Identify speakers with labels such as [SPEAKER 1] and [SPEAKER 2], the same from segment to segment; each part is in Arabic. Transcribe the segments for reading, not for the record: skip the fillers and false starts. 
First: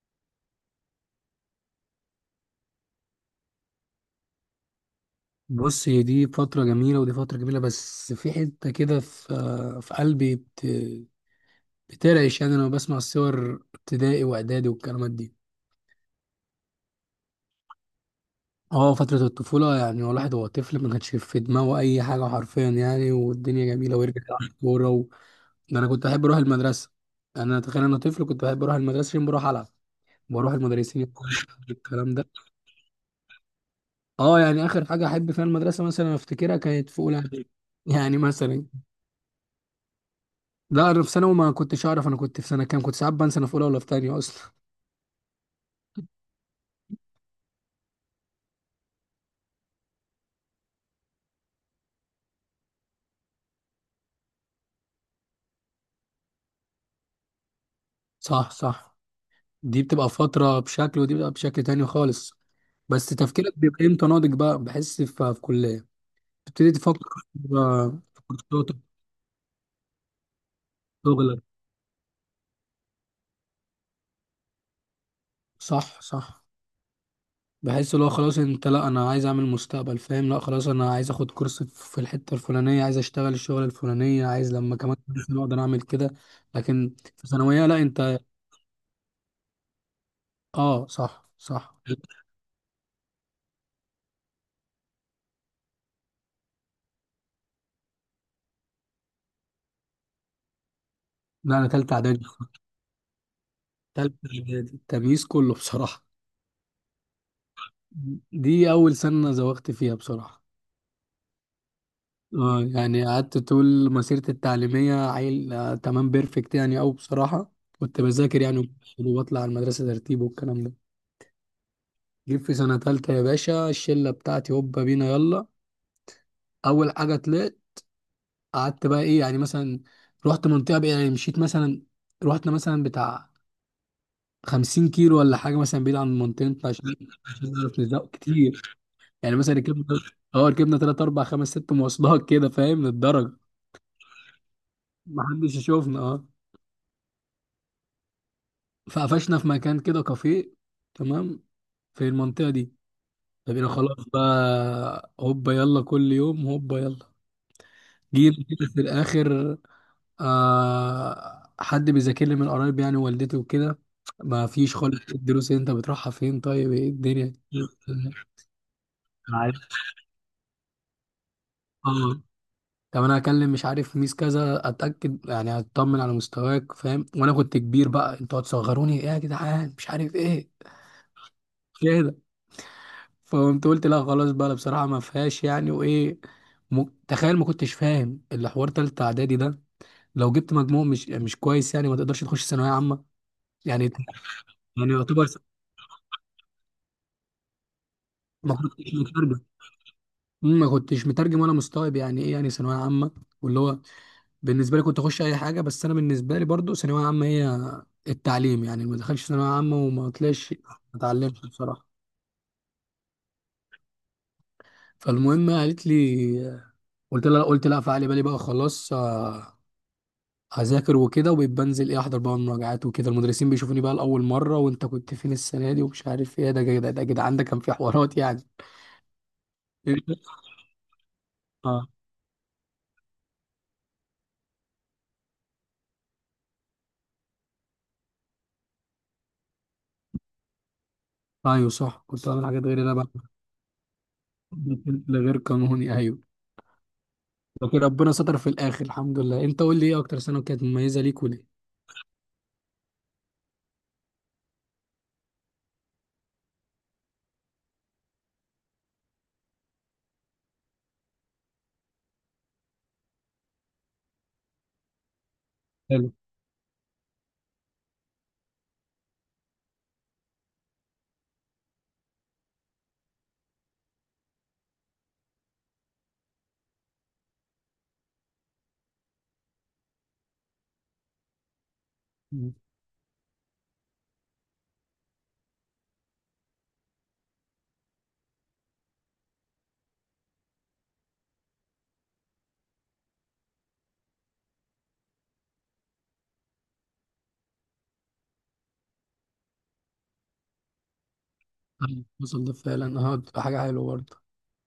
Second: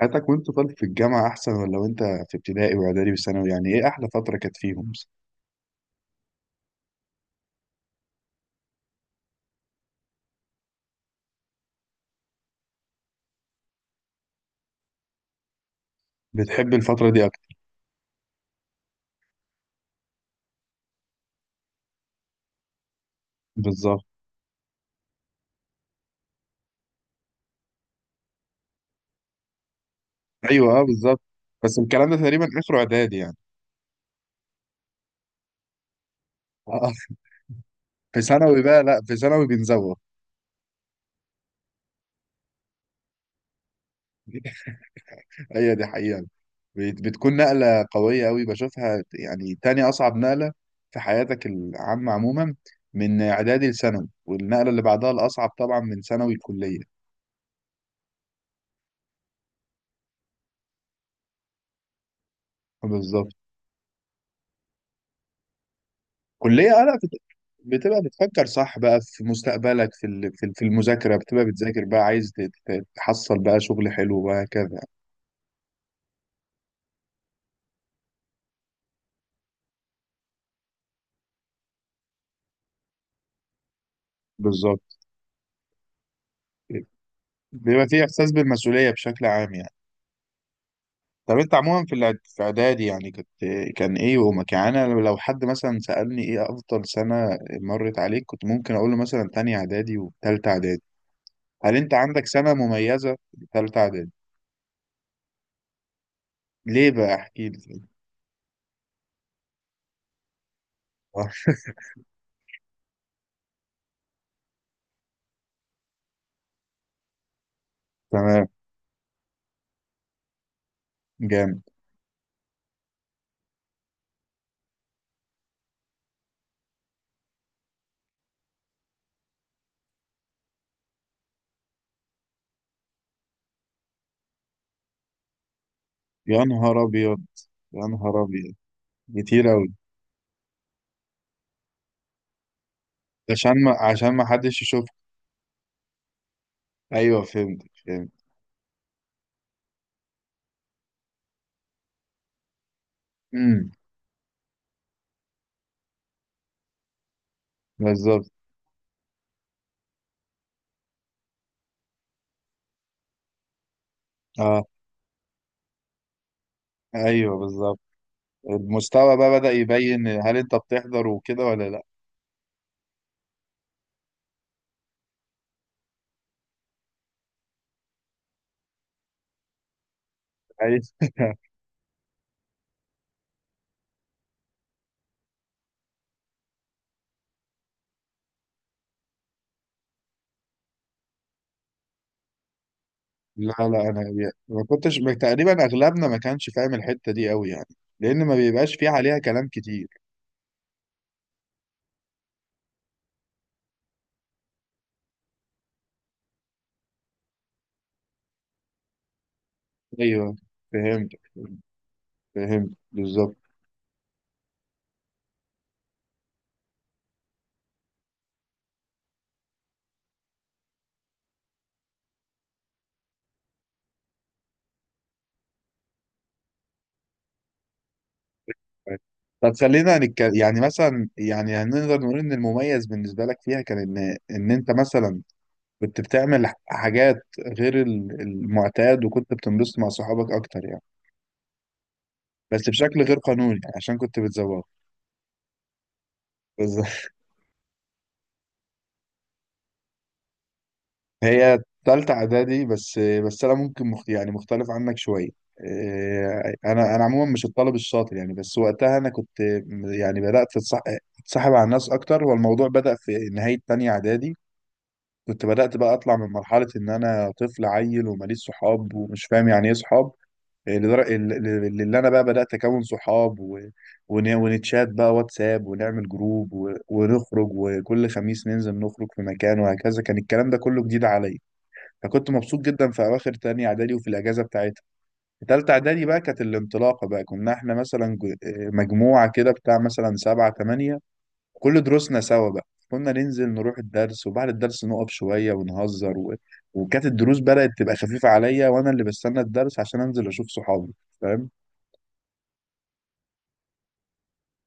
[SPEAKER 1] حياتك وانت طالب في الجامعة أحسن ولا وانت في ابتدائي وإعدادي وثانوي، يعني إيه أحلى فترة كانت فيهم؟ مثلا؟
[SPEAKER 2] بص، هي دي فترة جميلة ودي فترة جميلة، بس في حتة كده في قلبي بترعش. يعني أنا بسمع الصور ابتدائي وإعدادي والكلمات دي.
[SPEAKER 1] بتحب الفترة دي أكتر؟
[SPEAKER 2] اه، فترة الطفولة. يعني هو الواحد وهو طفل ما كانش في دماغه أي حاجة، حرفيا يعني، والدنيا جميلة
[SPEAKER 1] بالظبط.
[SPEAKER 2] ويرجع يلعب كورة ده أنا كنت بحب أروح المدرسة. يعني أنا تخيل أنا طفل كنت بحب أروح المدرسة عشان بروح ألعب، بروح
[SPEAKER 1] أيوه، أه،
[SPEAKER 2] المدرسين
[SPEAKER 1] بالظبط.
[SPEAKER 2] يقولوا لي
[SPEAKER 1] بس الكلام
[SPEAKER 2] الكلام
[SPEAKER 1] ده
[SPEAKER 2] ده.
[SPEAKER 1] تقريبا آخره إعدادي يعني.
[SPEAKER 2] اه، يعني آخر حاجة أحب فيها المدرسة مثلا أفتكرها كانت
[SPEAKER 1] آه.
[SPEAKER 2] في أولى إعدادي. يعني
[SPEAKER 1] في ثانوي
[SPEAKER 2] مثلا،
[SPEAKER 1] بقى، لا، في ثانوي بنزوغ.
[SPEAKER 2] لا انا في ثانوي ما كنتش اعرف انا كنت في سنه كام، كنت ساعات بنسى انا في اولى ولا في تانية اصلا.
[SPEAKER 1] هي دي حقيقة. بتكون نقلة قوية أوي، بشوفها يعني تاني أصعب نقلة في حياتك العامة عموما، من إعدادي لثانوي، والنقلة اللي بعدها الأصعب طبعا من ثانوي لكلية.
[SPEAKER 2] صح صح. دي بتبقى فتره بشكل ودي بتبقى بشكل تاني خالص. بس
[SPEAKER 1] بالظبط.
[SPEAKER 2] تفكيرك بيبقى امتى ناضج؟ بقى بحس في كليه تبتدي
[SPEAKER 1] كلية أنا
[SPEAKER 2] تفكر بقى
[SPEAKER 1] بتبقى
[SPEAKER 2] في
[SPEAKER 1] بتفكر
[SPEAKER 2] كورساتك،
[SPEAKER 1] صح
[SPEAKER 2] في
[SPEAKER 1] بقى في مستقبلك، في في المذاكرة،
[SPEAKER 2] شغلك.
[SPEAKER 1] بتبقى بتذاكر بقى، عايز تحصل بقى شغل حلو وهكذا.
[SPEAKER 2] صح صح. بحس اللي هو خلاص انت، لا انا عايز اعمل مستقبل، فاهم؟ لا خلاص انا عايز اخد كورس في الحته الفلانيه، عايز اشتغل الشغل الفلانيه، عايز لما
[SPEAKER 1] بالظبط.
[SPEAKER 2] كمان سنه اقدر اعمل كده. لكن في ثانويه لا
[SPEAKER 1] بيبقى في
[SPEAKER 2] انت.
[SPEAKER 1] إحساس بالمسؤولية بشكل عام يعني.
[SPEAKER 2] اه صح
[SPEAKER 1] طب أنت
[SPEAKER 2] صح.
[SPEAKER 1] عموما في في إعدادي يعني كنت، كان إيه يومك؟ يعني أنا لو حد مثلا سألني إيه أفضل سنة مرت عليك، كنت ممكن أقول له مثلا تانية إعدادي وتالتة إعدادي.
[SPEAKER 2] لا انا
[SPEAKER 1] هل أنت
[SPEAKER 2] تالتة اعدادي.
[SPEAKER 1] عندك سنة مميزة في تالتة إعدادي؟
[SPEAKER 2] تالتة إعدادي التمييز كله بصراحة.
[SPEAKER 1] ليه بقى، احكي لي.
[SPEAKER 2] دي أول سنة زوغت فيها بصراحة.
[SPEAKER 1] آه،
[SPEAKER 2] اه، يعني قعدت طول مسيرتي التعليمية عيل، آه تمام، بيرفكت يعني أوي بصراحة. كنت بذاكر
[SPEAKER 1] تمام.
[SPEAKER 2] يعني وبطلع على المدرسة ترتيب والكلام ده.
[SPEAKER 1] جامد.
[SPEAKER 2] جيت في سنة تالتة يا باشا، الشلة بتاعتي هوبا بينا يلا. أول حاجة طلعت، قعدت بقى إيه يعني، مثلا رحت منطقة بقى يعني، مشيت مثلا، رحنا مثلا بتاع 50 كيلو ولا حاجة، مثلا بعيد عن
[SPEAKER 1] يا
[SPEAKER 2] منطقتنا
[SPEAKER 1] نهار
[SPEAKER 2] عشان
[SPEAKER 1] أبيض،
[SPEAKER 2] نعرف
[SPEAKER 1] يا
[SPEAKER 2] نزوغ
[SPEAKER 1] نهار أبيض،
[SPEAKER 2] كتير. يعني
[SPEAKER 1] كتير
[SPEAKER 2] مثلا
[SPEAKER 1] أوي.
[SPEAKER 2] ركبنا، اه ركبنا تلات اربع خمس ست مواصلات كده، فاهم للدرجه،
[SPEAKER 1] عشان ما حدش يشوف.
[SPEAKER 2] ما حدش يشوفنا، اه.
[SPEAKER 1] أيوه، فهمت، فهمت.
[SPEAKER 2] فقفشنا في مكان كده كافيه، تمام، في المنطقه دي. فبقينا
[SPEAKER 1] امم.
[SPEAKER 2] خلاص بقى هوبا يلا كل يوم هوبا يلا.
[SPEAKER 1] بالظبط.
[SPEAKER 2] جينا كده في الاخر، آه حد بيذاكر لي من قرايب يعني، والدتي وكده، ما
[SPEAKER 1] اه،
[SPEAKER 2] فيش خالص، إيه الدروس اللي انت بتروحها؟ فين؟ طيب ايه الدنيا؟
[SPEAKER 1] أيوه، بالظبط. المستوى بقى بدأ
[SPEAKER 2] عارف.
[SPEAKER 1] يبين هل أنت بتحضر وكده ولا لأ.
[SPEAKER 2] اه. طب انا هكلم، مش عارف، ميس كذا، اتاكد يعني اطمن على مستواك، فاهم؟ وانا كنت كبير بقى، انتوا هتصغروني ايه يا جدعان، مش عارف ايه
[SPEAKER 1] أيوة.
[SPEAKER 2] كده. فقمت قلت لا خلاص بقى، لا بصراحه ما فيهاش يعني. وايه تخيل ما كنتش فاهم اللي حوار تالتة اعدادي ده. لو جبت مجموع مش كويس يعني ما تقدرش تخش ثانويه عامه
[SPEAKER 1] لا لا،
[SPEAKER 2] يعني
[SPEAKER 1] أنا ما
[SPEAKER 2] يعني
[SPEAKER 1] كنتش، تقريبا أغلبنا ما كانش فاهم الحتة دي أوي يعني، لأن ما
[SPEAKER 2] ما
[SPEAKER 1] بيبقاش فيه
[SPEAKER 2] كنتش
[SPEAKER 1] عليها
[SPEAKER 2] مترجم.
[SPEAKER 1] كلام كتير.
[SPEAKER 2] ما كنتش مترجم ولا مستوعب يعني ايه يعني ثانويه عامه. واللي هو بالنسبه لي كنت اخش اي حاجه، بس انا بالنسبه لي برضو ثانويه عامه هي التعليم. يعني ما دخلش ثانويه عامه وما
[SPEAKER 1] أيوه،
[SPEAKER 2] طلعش ما
[SPEAKER 1] فهمت،
[SPEAKER 2] اتعلمش بصراحه.
[SPEAKER 1] فهمت، بالظبط.
[SPEAKER 2] فالمهم قالت لي، قلت لها فعلي بالي بقى خلاص، آه، هذاكر وكده وبنزل ايه احضر بقى المراجعات وكده. المدرسين بيشوفوني بقى لاول مره، وانت كنت فين السنه دي ومش عارف ايه، ده كده ده كده عندك، كان في حوارات يعني.
[SPEAKER 1] طب خلينا نتكلم يعني، مثلا يعني
[SPEAKER 2] اه.
[SPEAKER 1] هنقدر نقول ان المميز بالنسبه لك فيها كان ان انت مثلا كنت بتعمل حاجات غير المعتاد، وكنت بتنبسط مع صحابك اكتر يعني،
[SPEAKER 2] ايوه صح، كنت بعمل حاجات
[SPEAKER 1] بس
[SPEAKER 2] غير اللي انا
[SPEAKER 1] بشكل غير
[SPEAKER 2] بعملها.
[SPEAKER 1] قانوني يعني عشان كنت بتزوغ.
[SPEAKER 2] ده غير قانوني ايوه.
[SPEAKER 1] بس
[SPEAKER 2] لكن ربنا ستر في الاخر، الحمد لله. انت قول لي ايه اكتر سنه كانت مميزه ليك
[SPEAKER 1] هي
[SPEAKER 2] وليه.
[SPEAKER 1] تالتة اعدادي. بس انا ممكن يعني مختلف عنك شوية. إيه، انا عموما مش الطالب الشاطر يعني، بس وقتها انا كنت، يعني بدأت اتصاحب على الناس اكتر، والموضوع بدأ في نهاية تانية اعدادي. كنت بدأت بقى اطلع من مرحلة ان انا طفل عيل وماليش صحاب ومش فاهم يعني ايه صحاب، لدر- ل- اللي انا بقى بدات اكون صحاب ونتشات بقى واتساب، ونعمل جروب ونخرج، وكل خميس ننزل نخرج في مكان وهكذا. كان الكلام ده كله جديد عليا، فكنت
[SPEAKER 2] مم.
[SPEAKER 1] مبسوط جدا في اواخر تانية اعدادي وفي الاجازه بتاعتها. في تالتة اعدادي بقى كانت الانطلاقه بقى، كنا احنا مثلا مجموعه كده بتاع مثلا سبعة تمانية، كل دروسنا سوا بقى، كنا ننزل نروح الدرس وبعد الدرس نقف شويه ونهزر، و... وكانت الدروس بدات تبقى خفيفه عليا وانا اللي بستنى الدرس عشان انزل اشوف صحابي، فاهم؟
[SPEAKER 2] أيوة، وصل ده فعلا. اه بتبقى حاجه حلوه برضه.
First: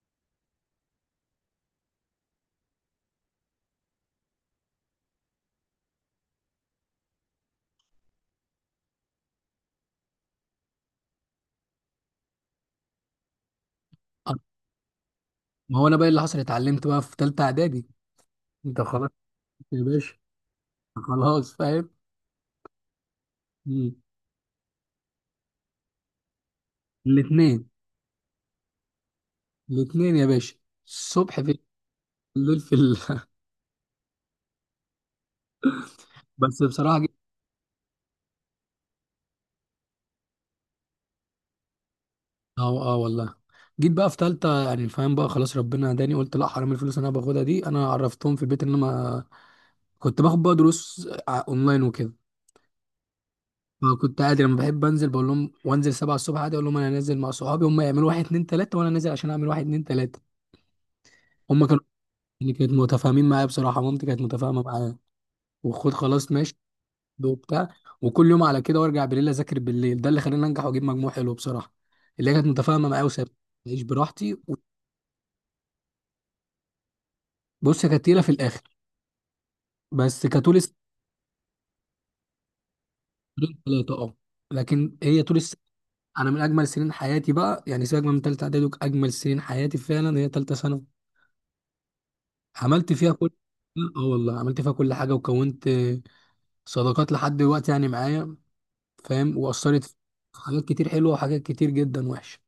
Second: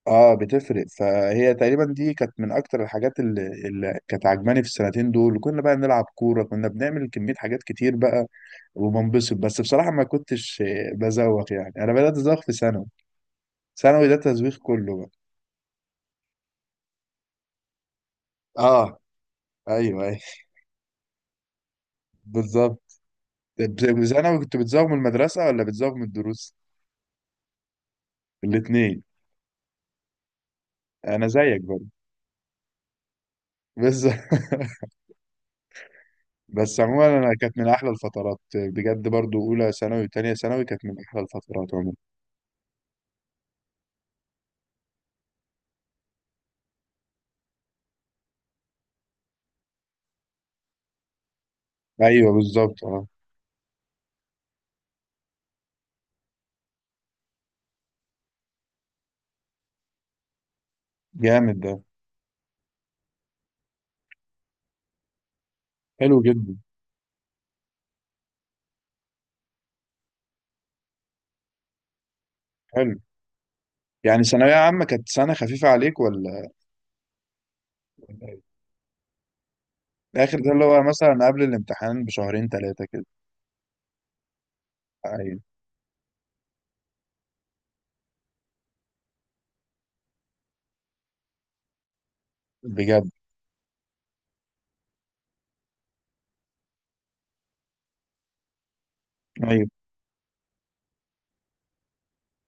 [SPEAKER 1] اه، بتفرق. فهي تقريبا دي كانت من اكتر الحاجات اللي كانت عجباني في السنتين دول. كنا بقى نلعب كوره، كنا بنعمل كميه حاجات كتير بقى وبنبسط. بس بصراحه ما كنتش، بزوق يعني، انا بدات ازوق في ثانوي. ثانوي ده
[SPEAKER 2] آه،
[SPEAKER 1] تزويق كله بقى.
[SPEAKER 2] ما هو انا بقى اللي حصل اتعلمت بقى في ثالثه اعدادي. انت
[SPEAKER 1] اه،
[SPEAKER 2] خلاص يا
[SPEAKER 1] ايوه
[SPEAKER 2] باشا.
[SPEAKER 1] ايوه،
[SPEAKER 2] خلاص فاهم.
[SPEAKER 1] بالظبط.
[SPEAKER 2] مم.
[SPEAKER 1] ثانوي كنت بتزوق من المدرسه ولا بتزوق من الدروس؟
[SPEAKER 2] الاثنين.
[SPEAKER 1] الاثنين.
[SPEAKER 2] الاثنين يا باشا.
[SPEAKER 1] انا
[SPEAKER 2] الصبح في
[SPEAKER 1] زيك برضه.
[SPEAKER 2] الليل
[SPEAKER 1] بس
[SPEAKER 2] بس
[SPEAKER 1] بس
[SPEAKER 2] بصراحه جيت.
[SPEAKER 1] عموما انا كانت من احلى الفترات بجد، برضو اولى ثانوي وثانيه ثانوي كانت من احلى الفترات عموما.
[SPEAKER 2] اه اه والله. جيت بقى في ثالثه يعني، فاهم بقى خلاص ربنا هداني، قلت لا حرام الفلوس اللي انا باخدها دي. انا عرفتهم في البيت ان انا كنت باخد بقى دروس اونلاين وكده.
[SPEAKER 1] ايوه بالظبط، اه،
[SPEAKER 2] فكنت عادي لما بحب انزل بقول لهم، وانزل 7 الصبح عادي اقول لهم انا نازل مع صحابي، هم يعملوا واحد اتنين تلاته وانا نازل عشان اعمل واحد اتنين تلاته.
[SPEAKER 1] جامد
[SPEAKER 2] هما كانوا
[SPEAKER 1] ده.
[SPEAKER 2] يعني كانت متفاهمين معايا بصراحه، مامتي كانت متفاهمه معايا، وخد
[SPEAKER 1] حلو
[SPEAKER 2] خلاص
[SPEAKER 1] جدا.
[SPEAKER 2] ماشي وبتاع. وكل يوم على كده، وارجع بالليل اذاكر بالليل. ده اللي خلاني انجح واجيب مجموع حلو بصراحه، اللي هي كانت متفاهمه
[SPEAKER 1] حلو.
[SPEAKER 2] معايا وسابت اعيش
[SPEAKER 1] يعني
[SPEAKER 2] براحتي
[SPEAKER 1] ثانوية عامة كانت سنة خفيفة عليك ولا
[SPEAKER 2] بص هي كانت تقيله
[SPEAKER 1] ولا
[SPEAKER 2] في
[SPEAKER 1] إيه؟
[SPEAKER 2] الاخر، بس
[SPEAKER 1] الآخر ده
[SPEAKER 2] كطول
[SPEAKER 1] اللي
[SPEAKER 2] السنه.
[SPEAKER 1] هو مثلا قبل الامتحان بشهرين ثلاثة كده.
[SPEAKER 2] ثلاثه اه. لكن هي طول
[SPEAKER 1] أيوة
[SPEAKER 2] السنه انا من اجمل سنين حياتي بقى، يعني سيبك من ثالثه اعدادي، اجمل سنين حياتي فعلا هي ثالثه ثانوي. عملت
[SPEAKER 1] بجد،
[SPEAKER 2] فيها كل، اه والله عملت فيها كل حاجه، وكونت صداقات لحد دلوقتي يعني معايا، فاهم،
[SPEAKER 1] أيوة.
[SPEAKER 2] واثرت في حاجات كتير حلوه وحاجات كتير جدا وحشه.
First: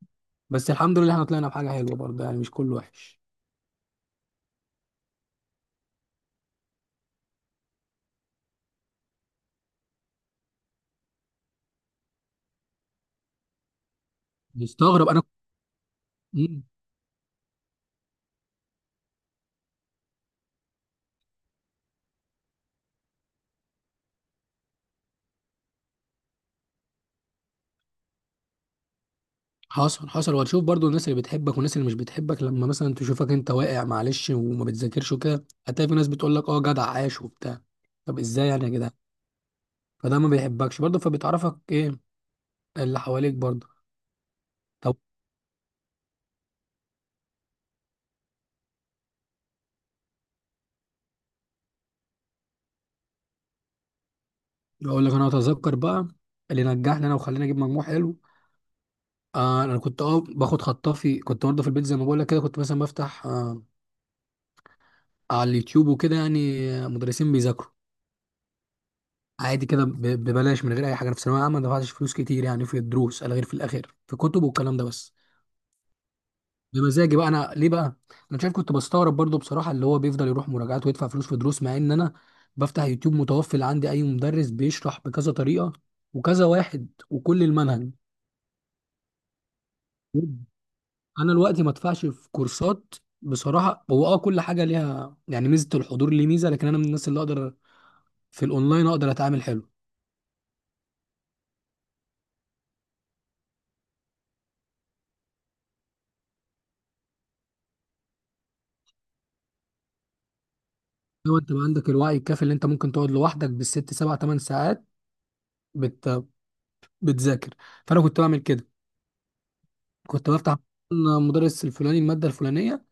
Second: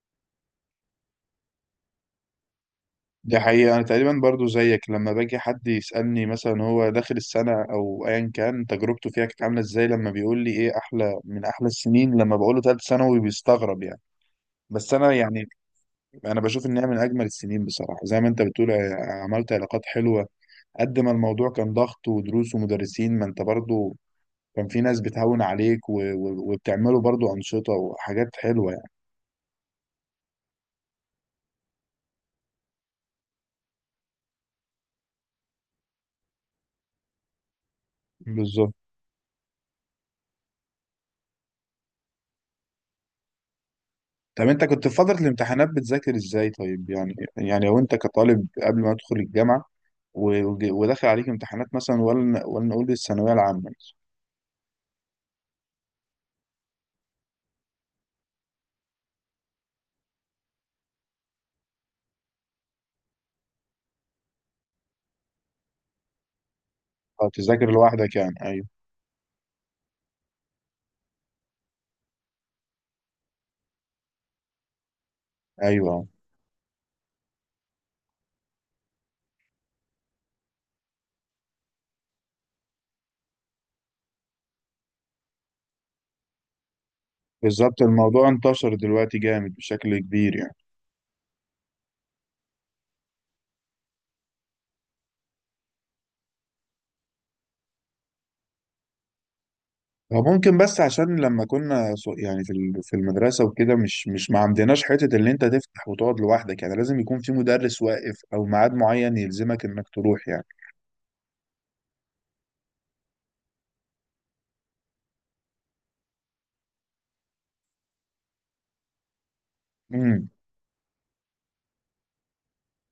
[SPEAKER 2] بس الحمد لله احنا طلعنا بحاجه حلوه برضه، يعني مش كله وحش.
[SPEAKER 1] دي حقيقة. أنا تقريبا برضو زيك، لما باجي حد يسألني مثلا هو داخل السنة أو أيا كان تجربته فيها كانت عاملة إزاي، لما بيقول لي إيه أحلى من أحلى السنين، لما بقوله تالت ثانوي بيستغرب يعني. بس
[SPEAKER 2] مستغرب
[SPEAKER 1] أنا
[SPEAKER 2] انا.
[SPEAKER 1] يعني، أنا
[SPEAKER 2] مم.
[SPEAKER 1] بشوف إنها من أجمل السنين بصراحة. زي ما أنت بتقول، عملت علاقات حلوة، قد ما الموضوع كان ضغط ودروس ومدرسين، ما انت برضو كان في ناس بتهون عليك وبتعملوا برضو أنشطة وحاجات حلوة يعني.
[SPEAKER 2] حصل حصل، وهتشوف برضو الناس اللي بتحبك والناس اللي مش بتحبك. لما مثلا تشوفك انت واقع، معلش وما بتذاكرش وكده، هتلاقي في ناس بتقول لك اه جدع عاش وبتاع. طب ازاي يعني يا
[SPEAKER 1] بالظبط.
[SPEAKER 2] جدع؟ فده ما بيحبكش برضو، فبتعرفك ايه اللي حواليك برضو.
[SPEAKER 1] طب انت كنت في
[SPEAKER 2] طب
[SPEAKER 1] فترة الامتحانات بتذاكر ازاي طيب؟ يعني لو انت كطالب قبل ما تدخل الجامعة، وداخل عليك امتحانات مثلا، ولا نقول الثانوية العامة مثلا.
[SPEAKER 2] اقول لك انا اتذكر بقى اللي نجحني انا وخلينا اجيب مجموع حلو. آه انا كنت اه باخد خطافي، كنت برضه في البيت زي ما بقول لك كده، كنت مثلا بفتح آه، على اليوتيوب وكده يعني،
[SPEAKER 1] أو
[SPEAKER 2] مدرسين
[SPEAKER 1] تذاكر
[SPEAKER 2] بيذاكروا
[SPEAKER 1] لوحدك يعني؟ ايوه،
[SPEAKER 2] عادي كده ببلاش من غير اي حاجه. أنا في ثانويه عامه ما دفعتش فلوس كتير يعني في الدروس، على غير في الاخر في كتب والكلام ده بس.
[SPEAKER 1] ايوه،
[SPEAKER 2] بمزاجي بقى انا، ليه بقى؟ انا شايف كنت بستغرب برضو بصراحه اللي هو بيفضل يروح مراجعات ويدفع فلوس في دروس، مع ان انا بفتح يوتيوب متوفر عندي اي مدرس بيشرح بكذا طريقه وكذا واحد وكل
[SPEAKER 1] بالظبط.
[SPEAKER 2] المنهج.
[SPEAKER 1] الموضوع انتشر دلوقتي جامد بشكل كبير يعني.
[SPEAKER 2] انا دلوقتي ما ادفعش في كورسات بصراحه. هو اه كل حاجه ليها يعني ميزه، الحضور ليه ميزه، لكن انا من الناس اللي اقدر في الاونلاين اقدر اتعامل حلو.
[SPEAKER 1] هو ممكن، بس عشان لما كنا يعني في في المدرسة وكده، مش ما عندناش حتة اللي انت تفتح وتقعد لوحدك يعني. لازم يكون في مدرس واقف او ميعاد معين يلزمك انك تروح يعني.
[SPEAKER 2] لو انت ما عندك الوعي الكافي اللي انت ممكن تقعد لوحدك بالست سبع ثمان ساعات بت... بتذاكر. فانا كنت بعمل كده،
[SPEAKER 1] امم،
[SPEAKER 2] كنت بفتح مدرس الفلاني الماده الفلانيه،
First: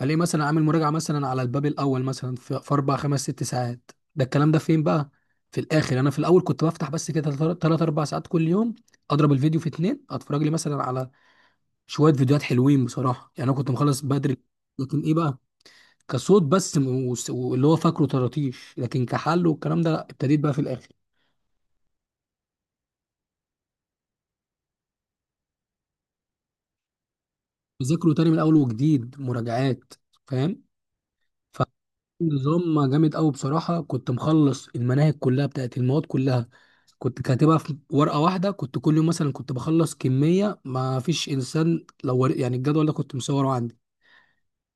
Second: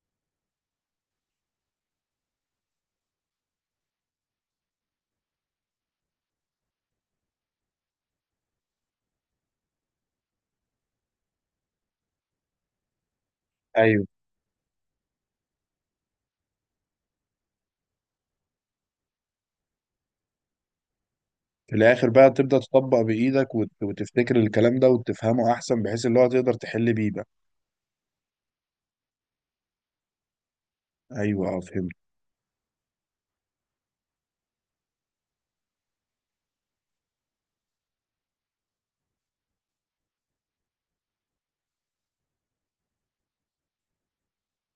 [SPEAKER 2] الاقي مثلا عامل مراجعه مثلا على الباب الاول مثلا في 4 5 6 ساعات، ده الكلام ده فين بقى؟ في الاخر، انا في الاول كنت بفتح بس كده 3 4 ساعات كل يوم، اضرب الفيديو في 2، اتفرج لي مثلا على شويه فيديوهات حلوين بصراحه، يعني انا كنت مخلص
[SPEAKER 1] ايوه.
[SPEAKER 2] بدري. لكن ايه بقى؟ كصوت بس واللي هو فاكره طراطيش، لكن كحل والكلام ده لا، ابتديت بقى في الاخر
[SPEAKER 1] في الاخر بقى تبدأ تطبق بايدك وتفتكر الكلام ده وتفهمه احسن بحيث اللي هو تقدر تحل بيه بقى.
[SPEAKER 2] ذاكره تاني من اول وجديد مراجعات، فاهم.
[SPEAKER 1] ايوه، اه، فهمت،
[SPEAKER 2] فنظام جامد قوي بصراحه، كنت مخلص المناهج كلها بتاعت المواد كلها، كنت كاتبها في ورقه واحده. كنت كل يوم مثلا كنت بخلص كميه ما فيش انسان، لو يعني الجدول ده كنت مصوره عندي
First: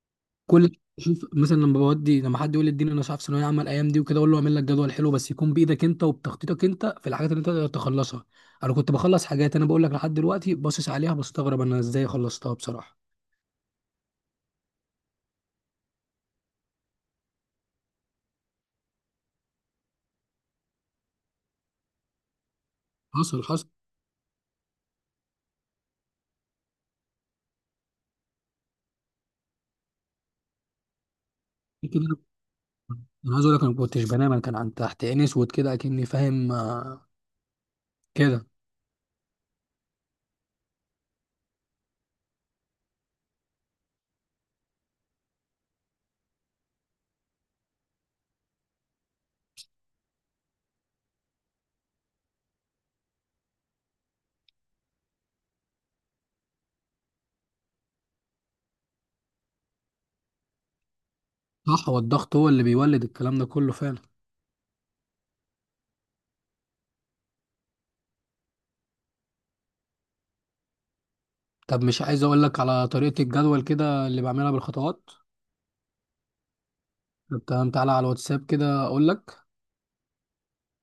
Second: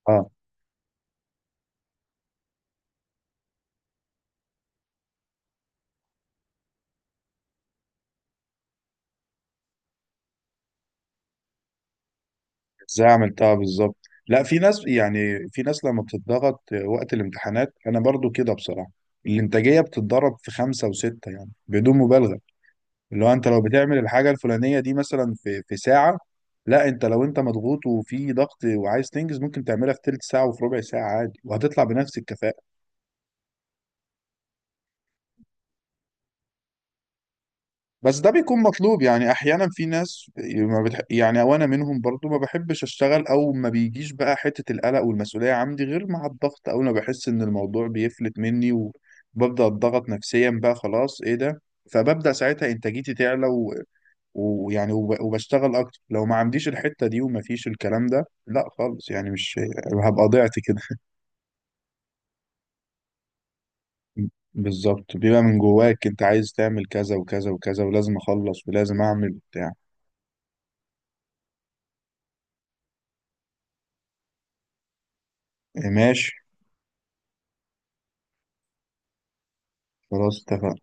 [SPEAKER 1] اه.
[SPEAKER 2] كل، شوف مثلا لما بودي لما حد يقول لي اديني انا مش عارف ثانويه عامه الايام دي وكده، اقول له اعمل لك جدول حلو بس يكون بايدك انت وبتخطيطك انت في الحاجات اللي انت تقدر تخلصها. انا كنت بخلص حاجات انا بقول لك لحد دلوقتي باصص عليها بستغرب انا ازاي خلصتها بصراحه.
[SPEAKER 1] ازاي عملتها بالظبط؟ لا، في ناس، يعني في ناس لما بتتضغط وقت الامتحانات، انا برضو كده بصراحة. الانتاجية بتتضرب في خمسة وستة يعني بدون مبالغة. اللي هو
[SPEAKER 2] حصل
[SPEAKER 1] انت لو
[SPEAKER 2] حصل
[SPEAKER 1] بتعمل الحاجه الفلانيه دي مثلا في ساعه، لا انت، لو انت مضغوط وفي ضغط وعايز تنجز، ممكن تعملها في تلت ساعه وفي ربع ساعه عادي، وهتطلع
[SPEAKER 2] كده.
[SPEAKER 1] بنفس الكفاءه.
[SPEAKER 2] انا عايز اقول لك انا ما كنتش بنام، انا كان عن تحت عيني اسود كده اكني، فاهم، آه،
[SPEAKER 1] بس ده
[SPEAKER 2] كده.
[SPEAKER 1] بيكون مطلوب يعني احيانا. في ناس ما بتح... يعني وانا منهم برضو، ما بحبش اشتغل او ما بيجيش بقى حته القلق والمسؤوليه عندي غير مع الضغط. اول ما بحس ان الموضوع بيفلت مني وببدا اتضغط نفسيا بقى، خلاص ايه ده، فببدا ساعتها انتاجيتي تعلى، ويعني وبشتغل اكتر. لو ما عنديش الحتة دي وما فيش الكلام ده، لا خالص يعني مش هبقى ضيعت كده.
[SPEAKER 2] صح، هو الضغط هو اللي بيولد الكلام ده كله فعلا.
[SPEAKER 1] بالظبط، بيبقى من جواك انت عايز تعمل كذا وكذا وكذا، ولازم اخلص ولازم اعمل بتاع.
[SPEAKER 2] طب مش عايز اقول لك على طريقة الجدول كده اللي بعملها بالخطوات؟
[SPEAKER 1] ماشي.
[SPEAKER 2] طب تمام، تعالى على الواتساب كده اقول لك.
[SPEAKER 1] خلاص اتفقنا.